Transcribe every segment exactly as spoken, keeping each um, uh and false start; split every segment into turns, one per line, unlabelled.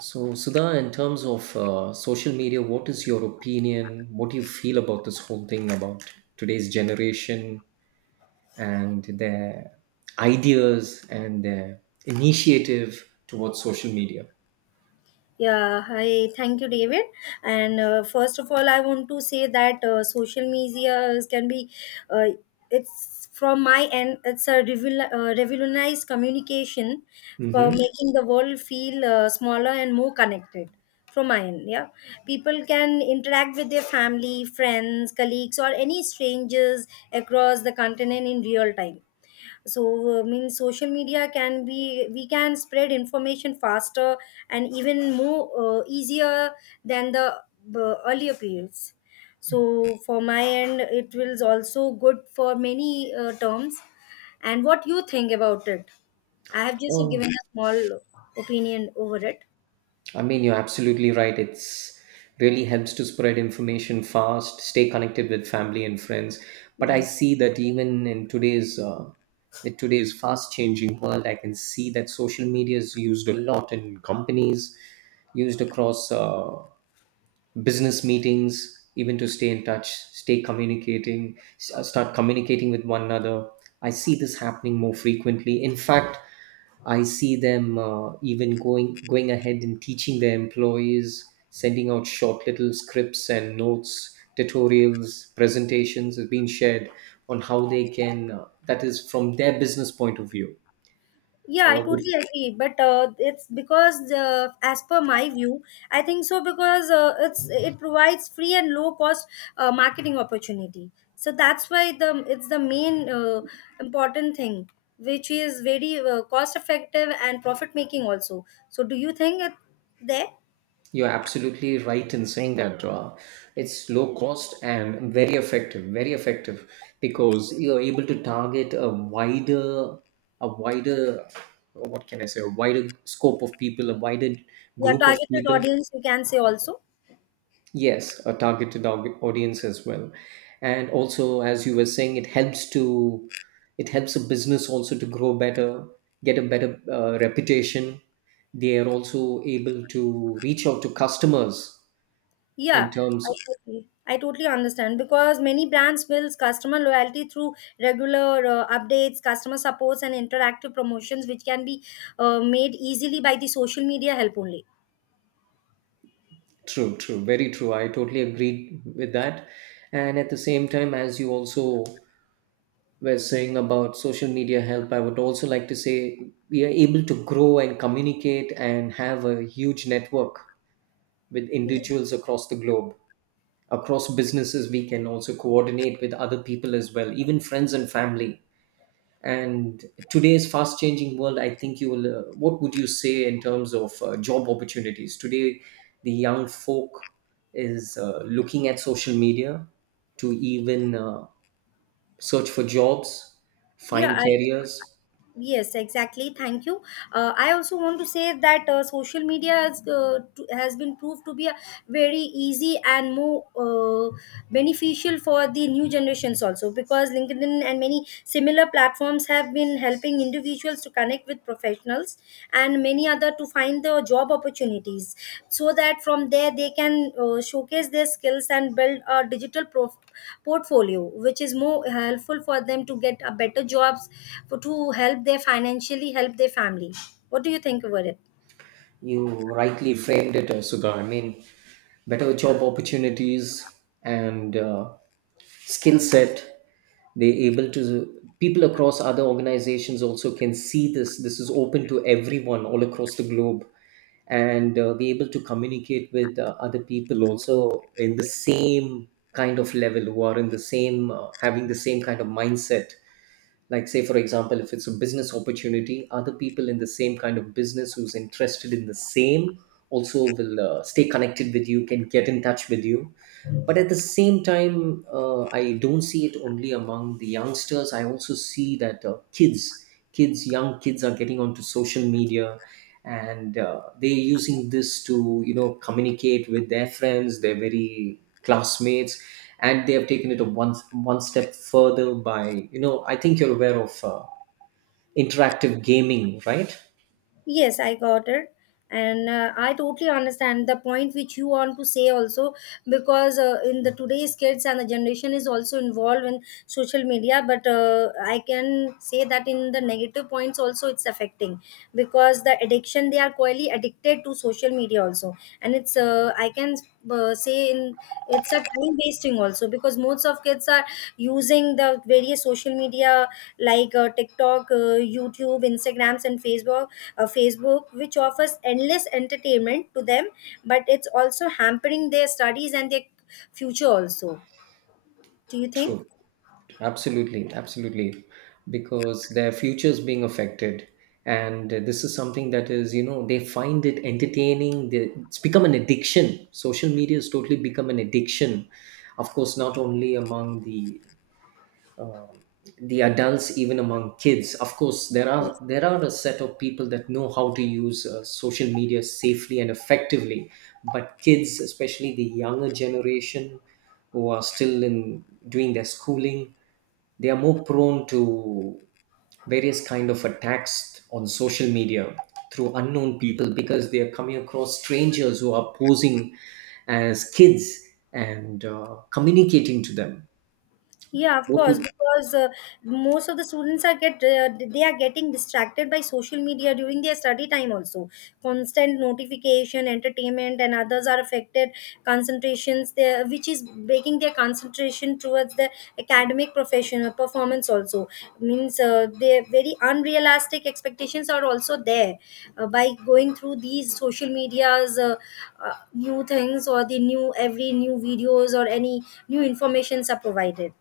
So, Sudha, in terms of uh, social media, what is your opinion? What do you feel about this whole thing about today's generation and their ideas and their initiative towards social media?
Yeah, hi. Thank you, David. And uh, first of all, I want to say that uh, social media is- can be, uh, it's from my end, it's a revol- uh, revolutionized communication for
Mm-hmm.
making the world feel uh, smaller and more connected. From my end, yeah. People can interact with their family, friends, colleagues, or any strangers across the continent in real time. So uh, mean social media can be we can spread information faster and even more uh, easier than the uh, earlier periods. So for my end it will also good for many uh, terms. And what you think about it? I have just given a small opinion over it.
I mean, you're absolutely right. It's really helps to spread information fast, stay connected with family and friends. But I
Yes.
see that even in today's uh, with today's fast changing world, I can see that social media is used a lot in companies, used across uh, business meetings, even to stay in touch, stay communicating, s- uh, start communicating with one another. I see this happening more frequently. In fact, I see them uh, even going going ahead and teaching their employees, sending out short little scripts and notes, tutorials, presentations is being shared on how they can. Uh, that is from their business point of view.
Yeah, I
Uh,
totally agree. But uh, it's because, uh, as per my view, I think so because uh, it's it provides free and low cost uh, marketing opportunity. So that's why the it's the main uh, important thing, which is very uh, cost effective and profit making also. So do you think it there?
You're absolutely right in saying that uh, it's low cost and very effective, very effective because you're able to target a wider, a wider, what can I say, a wider scope of people, a wider
Your
group of
targeted
people.
audience, you can say also.
Yes, a targeted au- audience as well, and also as you were saying, it helps to, it helps a business also to grow better, get a better uh, reputation. They are also able to reach out to customers in
Yeah, I
terms.
totally, I totally understand because many brands builds customer loyalty through regular uh, updates, customer supports, and interactive promotions, which can be uh, made easily by the social media help only.
True, true, very true, I totally agree with that. And at the same time, as you also were saying about social media help, I would also like to say we are able to grow and communicate and have a huge network with individuals across the globe, across businesses. We can also coordinate with other people as well, even friends and family. And today's fast changing world, I think you will, uh, what would you say in terms of uh, job opportunities today, the young folk is uh, looking at social media to even uh, search for jobs,
Yeah,
find
I
careers.
yes, exactly. Thank you. Uh, I also want to say that uh, social media has uh, to, has been proved to be a very easy and more uh, beneficial for the new generations also because LinkedIn and many similar platforms have been helping individuals to connect with professionals professionals and many other to find the job opportunities so that from there they can uh, showcase their skills and build a digital prof- portfolio which is more helpful for them to get a better jobs for, to help their, financially help their family. What do you think about it?
You rightly framed it, uh, Sudha. I mean, better job opportunities and uh, skill set. They able to, people across other organizations also can see this. This is open to everyone all across the globe, and uh, be able to communicate with uh, other people also in the same kind of level who are in the same uh, having the same kind of mindset, like say for example, if it's a business opportunity, other people in the same kind of business who's interested in the same also will uh, stay connected with, you can get in touch with you. But at the same time, uh, I don't see it only among the youngsters. I also see that uh, kids, kids young kids are getting onto social media, and uh, they're using this to, you know, communicate with their friends, their very classmates. And they have taken it a one one step further by, you know, I think you're aware of uh, interactive gaming, right?
Yes, I got it. And uh, I totally understand the point which you want to say also because uh, in the today's kids and the generation is also involved in social media. But uh, I can say that in the negative points also it's affecting because the addiction they are quite addicted to social media also, and it's uh, I can uh, say in it's a time wasting also because most of kids are using the various social media like uh, tiktok, uh, youtube, instagrams, and facebook uh, facebook which offers endless entertainment to them, but it's also hampering their studies and their future also. Do you think?
True. Absolutely, absolutely, because their futures being affected, and uh, this is something that is, you know, they find it entertaining. They, it's become an addiction. Social media has totally become an addiction, of course, not only among the um, the adults, even among kids. Of course, there are,
Yes.
there are a set of people that know how to use uh, social media safely and effectively, but kids, especially the younger generation who are still in doing their schooling, they are more prone to various kind of attacks on social media through unknown people, because they are coming across strangers who are posing as kids and uh, communicating to them.
Yeah, of
What
course,
would.
because uh, most of the students are get uh, they are getting distracted by social media during their study time also. Constant notification, entertainment, and others are affected concentrations there, which is breaking their concentration towards the academic professional performance also. Means uh, their very unrealistic expectations are also there uh, by going through these social medias, uh, uh, new things or the new every new videos or any new informations are provided.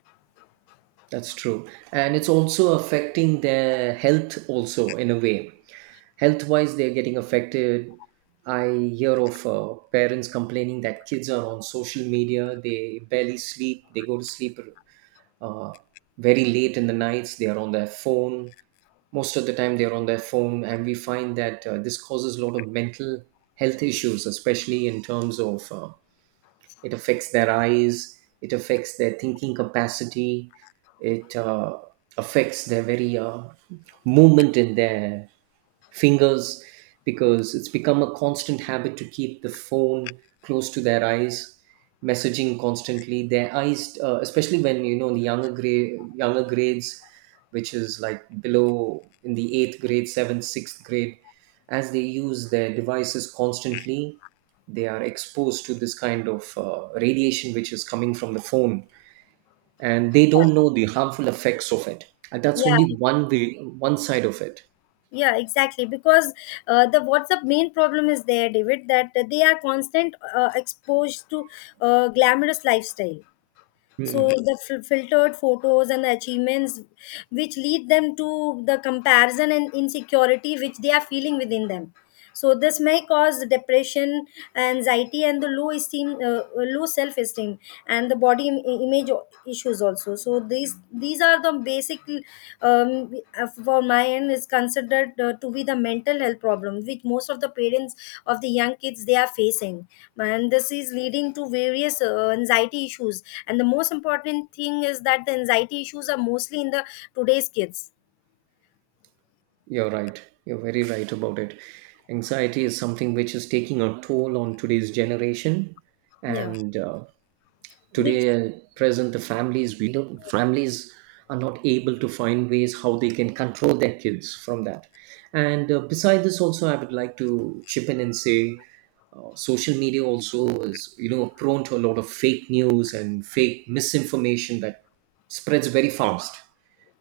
That's true. And it's also affecting their health also in a way. Health wise, they're getting affected. I hear of uh, parents complaining that kids are on social media. They barely sleep. They go to sleep uh, very late in the nights. They are on their phone. Most of the time, they're on their phone. And we find that uh, this causes a lot of mental health issues, especially in terms of uh, it affects their eyes, it affects their thinking capacity, it uh, affects their very uh, movement in their fingers, because it's become a constant habit to keep the phone close to their eyes, messaging constantly, their eyes uh, especially when, you know, the younger grade younger grades, which is like below in the eighth grade, seventh, sixth grade, as they use their devices constantly, they are exposed to this kind of uh, radiation which is coming from the phone, and they don't know the harmful effects of it. And that's only
Yeah.
one way, one side of it.
Yeah, exactly, because uh, the what's the main problem is there, David, that they are constant uh, exposed to uh, glamorous lifestyle. So
Hmm.
the f- filtered photos and the achievements which lead them to the comparison and insecurity which they are feeling within them, so this may cause depression, anxiety, and the low esteem uh, uh, low self esteem and the body im- image issues also. So these these are the basic um, uh, for my end is considered uh, to be the mental health problem which most of the parents of the young kids they are facing, and this is leading to various uh, anxiety issues, and the most important thing is that the anxiety issues are mostly in the today's kids.
You're right, you're very right about it. Anxiety is something which is taking a toll on today's generation,
Yeah,
and uh,
which.
today at present, the families, we don't families are not able to find ways how they can control their kids from that. And uh, beside this also, I would like to chip in and say uh, social media also is, you know, prone to a lot of fake news and fake misinformation that spreads very fast.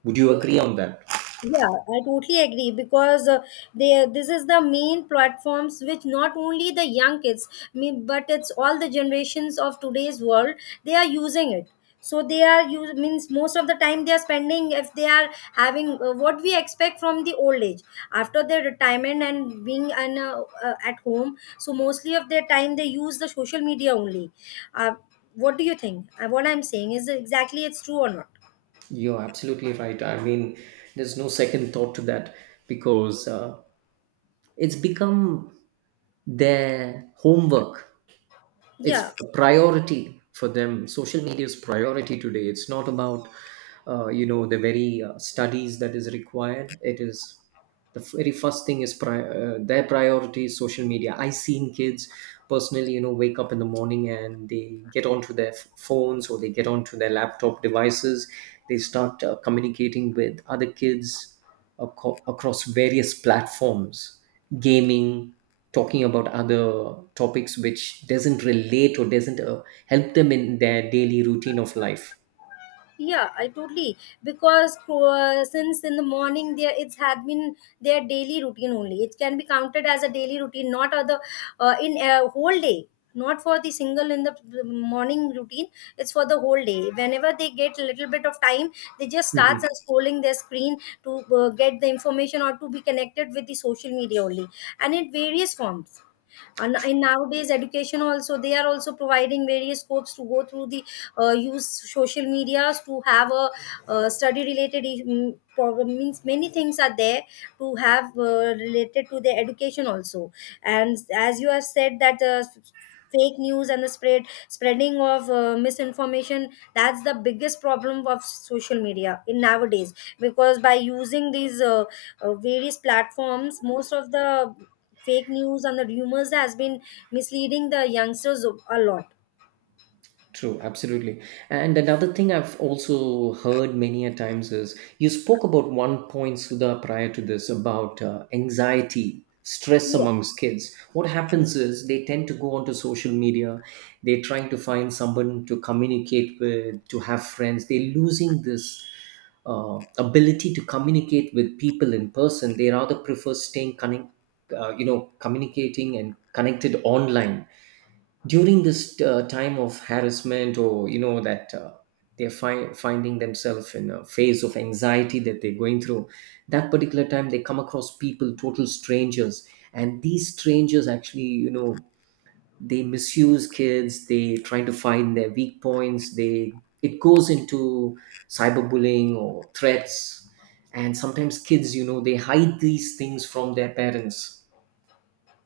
Would you agree on that?
Yeah, I totally agree because uh, they this is the main platforms which not only the young kids, me- but it's all the generations of today's world. They are using it. So they are use means most of the time they are spending if they are having uh, what we expect from the old age after their retirement and being an, uh, uh, at home. So mostly of their time they use the social media only. Uh, what do you think? Uh, what I'm saying is exactly it's true or not?
You're absolutely right, I mean, there's no second thought to that, because uh, it's become their homework. It's
Yeah.
a priority for them. Social media is priority today. It's not about uh, you know, the very uh, studies that is required. It is the very first thing is pri- uh, their priority is social media. I seen kids personally, you know, wake up in the morning, and they get onto their f- phones, or they get onto their laptop devices. They start uh, communicating with other kids aco- across various platforms, gaming, talking about other topics which doesn't relate or doesn't uh, help them in their daily routine of life.
Yeah, I totally because uh, since in the morning there it's had been their daily routine only. It can be counted as a daily routine, not other uh, in a whole day. Not for the single in the morning routine. It's for the whole day. Whenever they get a little bit of time, they just starts and scrolling their screen to uh, get the information or to be connected with the social media only, and in various forms, and in nowadays education also they are also providing various scopes to go through the uh, use social medias to have a uh, study related um, problem means many things are there to have uh, related to the education also. And as you have said that uh, fake news and the spread spreading of uh, misinformation, that's the biggest problem of social media in nowadays because by using these uh, uh, various platforms most of the fake news and the rumors has been misleading the youngsters a a lot.
True, absolutely. And another thing I've also heard many a times is you spoke about one point, Sudha, prior to this about uh, anxiety, stress
Yeah,
amongst kids. What happens is they tend to go onto social media, they're trying to find someone to communicate with, to have friends. They're losing this uh, ability to communicate with people in person. They rather prefer staying connect, uh, you know, communicating and connected online, during this uh, time of harassment, or you know that uh, they're fi- finding themselves in a phase of anxiety that they're going through. That particular time, they come across people, total strangers, and these strangers actually, you know, they misuse kids. They trying to find their weak points. They It goes into cyberbullying or threats, and sometimes kids, you know, they hide these things from their parents.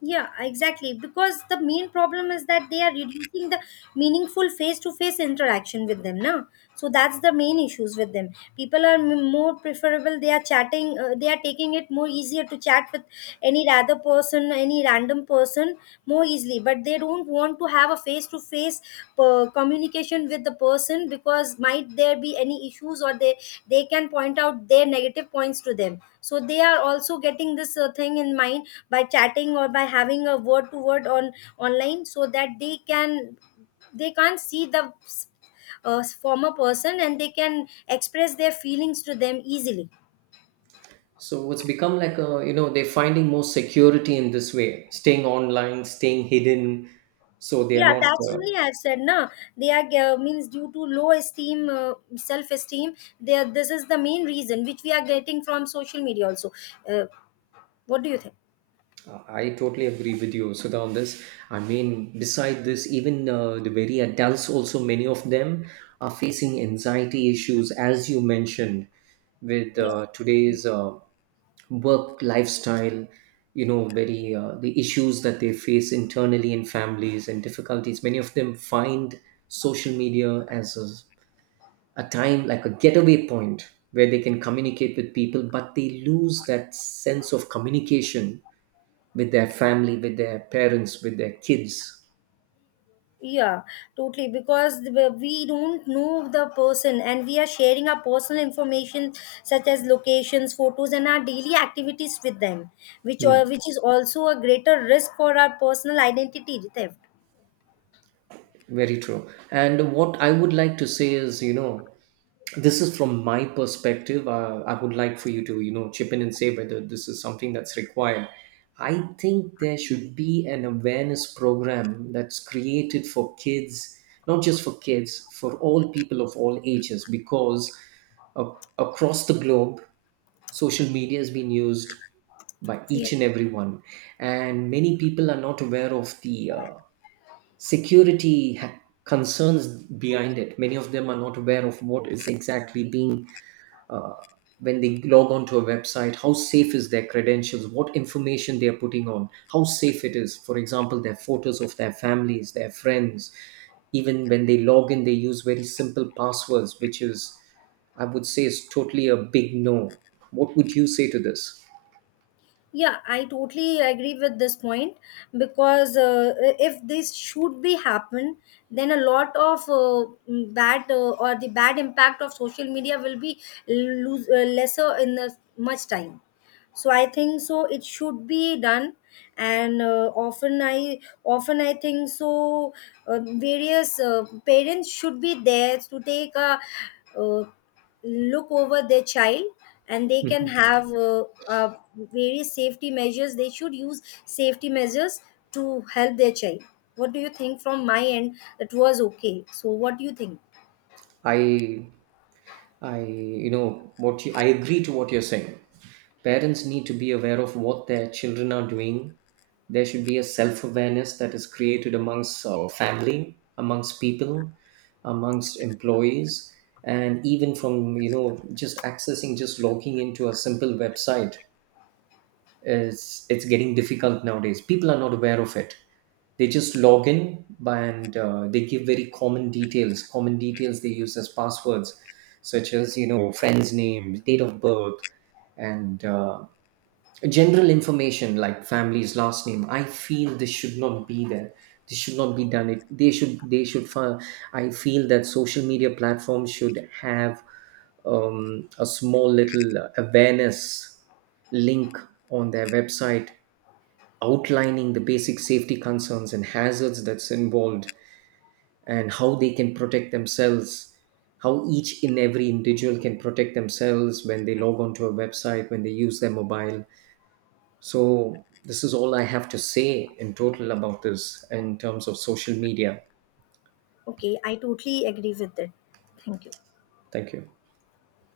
yeah, exactly, because the main problem is that they are reducing the meaningful face-to-face interaction with them now, so that's the main issues with them. People are m- more preferable, they are chatting, uh, they are taking it more easier to chat with any rather person any random person more easily, but but they don't want to have a face to face communication with the person because might there be any issues or they they can point out their negative points to them, so they are also getting this uh, thing in mind by chatting or by having a word to word on online so that they can they can't see the uh, former person and they can express their feelings to them easily.
So it's become like a, you know, they're finding more security in this way, staying online, staying hidden. So they are
Yeah,
not.
that's
Uh,
only I've said. Na, they are ge- means due to low esteem, uh, self esteem. They are, this is the main reason which we are getting from social media. Also, uh, what do you think?
I totally agree with you, Sudha, on this. I mean, beside this, even uh, the very adults, also many of them are facing anxiety issues, as you mentioned, with
Yeah,
uh, today's uh, work lifestyle. You know, very uh, the issues that they face internally in families and difficulties. Many of them find social media as a a time like a getaway point where they can communicate with people, but they lose that sense of communication with their family, with their parents, with their kids.
yeah, totally. Because the- we don't know the person, and we are sharing our personal information such as locations, photos, and our daily activities with them, which
Hmm,
uh, which is also a greater risk for our personal identity theft.
very true. And what I would like to say is, you know, this is from my perspective. uh, I would like for you to, you know, chip in and say whether this is something that's required. I think there should be an awareness program that's created for kids, not just for kids, for all people of all ages, because uh, across the globe, social media has been used by
Yeah.
each and everyone, and many people are not aware of the uh, security ha- concerns behind it. Many of them are not aware of what is exactly being uh, when they log on to a website, how safe is their credentials, what information they are putting on, how safe it is, for example, their photos of their families, their friends. Even when they log in, they use very simple passwords, which is, I would say, is totally a big no. What would you say to this?
Yeah, I totally agree with this point because uh, if this should be happen, then a lot of uh, mm, bad uh, or the bad impact of social media will be lose, uh, lesser in the much time, so I think so it should be done. And uh, often i often i think so uh, various uh, parents should be there to take a uh, look over their child, and they can
Mhm.
have uh, uh, various safety measures, they should use safety measures to help their child. What do you think from my end? That was okay, so what do you think?
i i you know what you, I agree to what you're saying. Parents need to be aware of what their children are doing. There should be a self awareness that is created amongst uh, family, amongst people, amongst employees, and even from, you know, just accessing, just logging into a simple website is, it's getting difficult nowadays. People are not aware of it. They just log in by- and uh, they give very common details, common details they use as passwords, such as, you know, friend's name, date of birth, and uh, general information like family's last name. I feel this should not be there. This should not be done. It they should They should fi- I feel that social media platforms should have um, a small little awareness link on their website, outlining the basic safety concerns and hazards that's involved, and how they can protect themselves, how each and every individual can protect themselves when they log onto a website, when they use their mobile. So, this is all I have to say in total about this in terms of social media.
Okay, I totally agree with that. Thank you.
Thank you.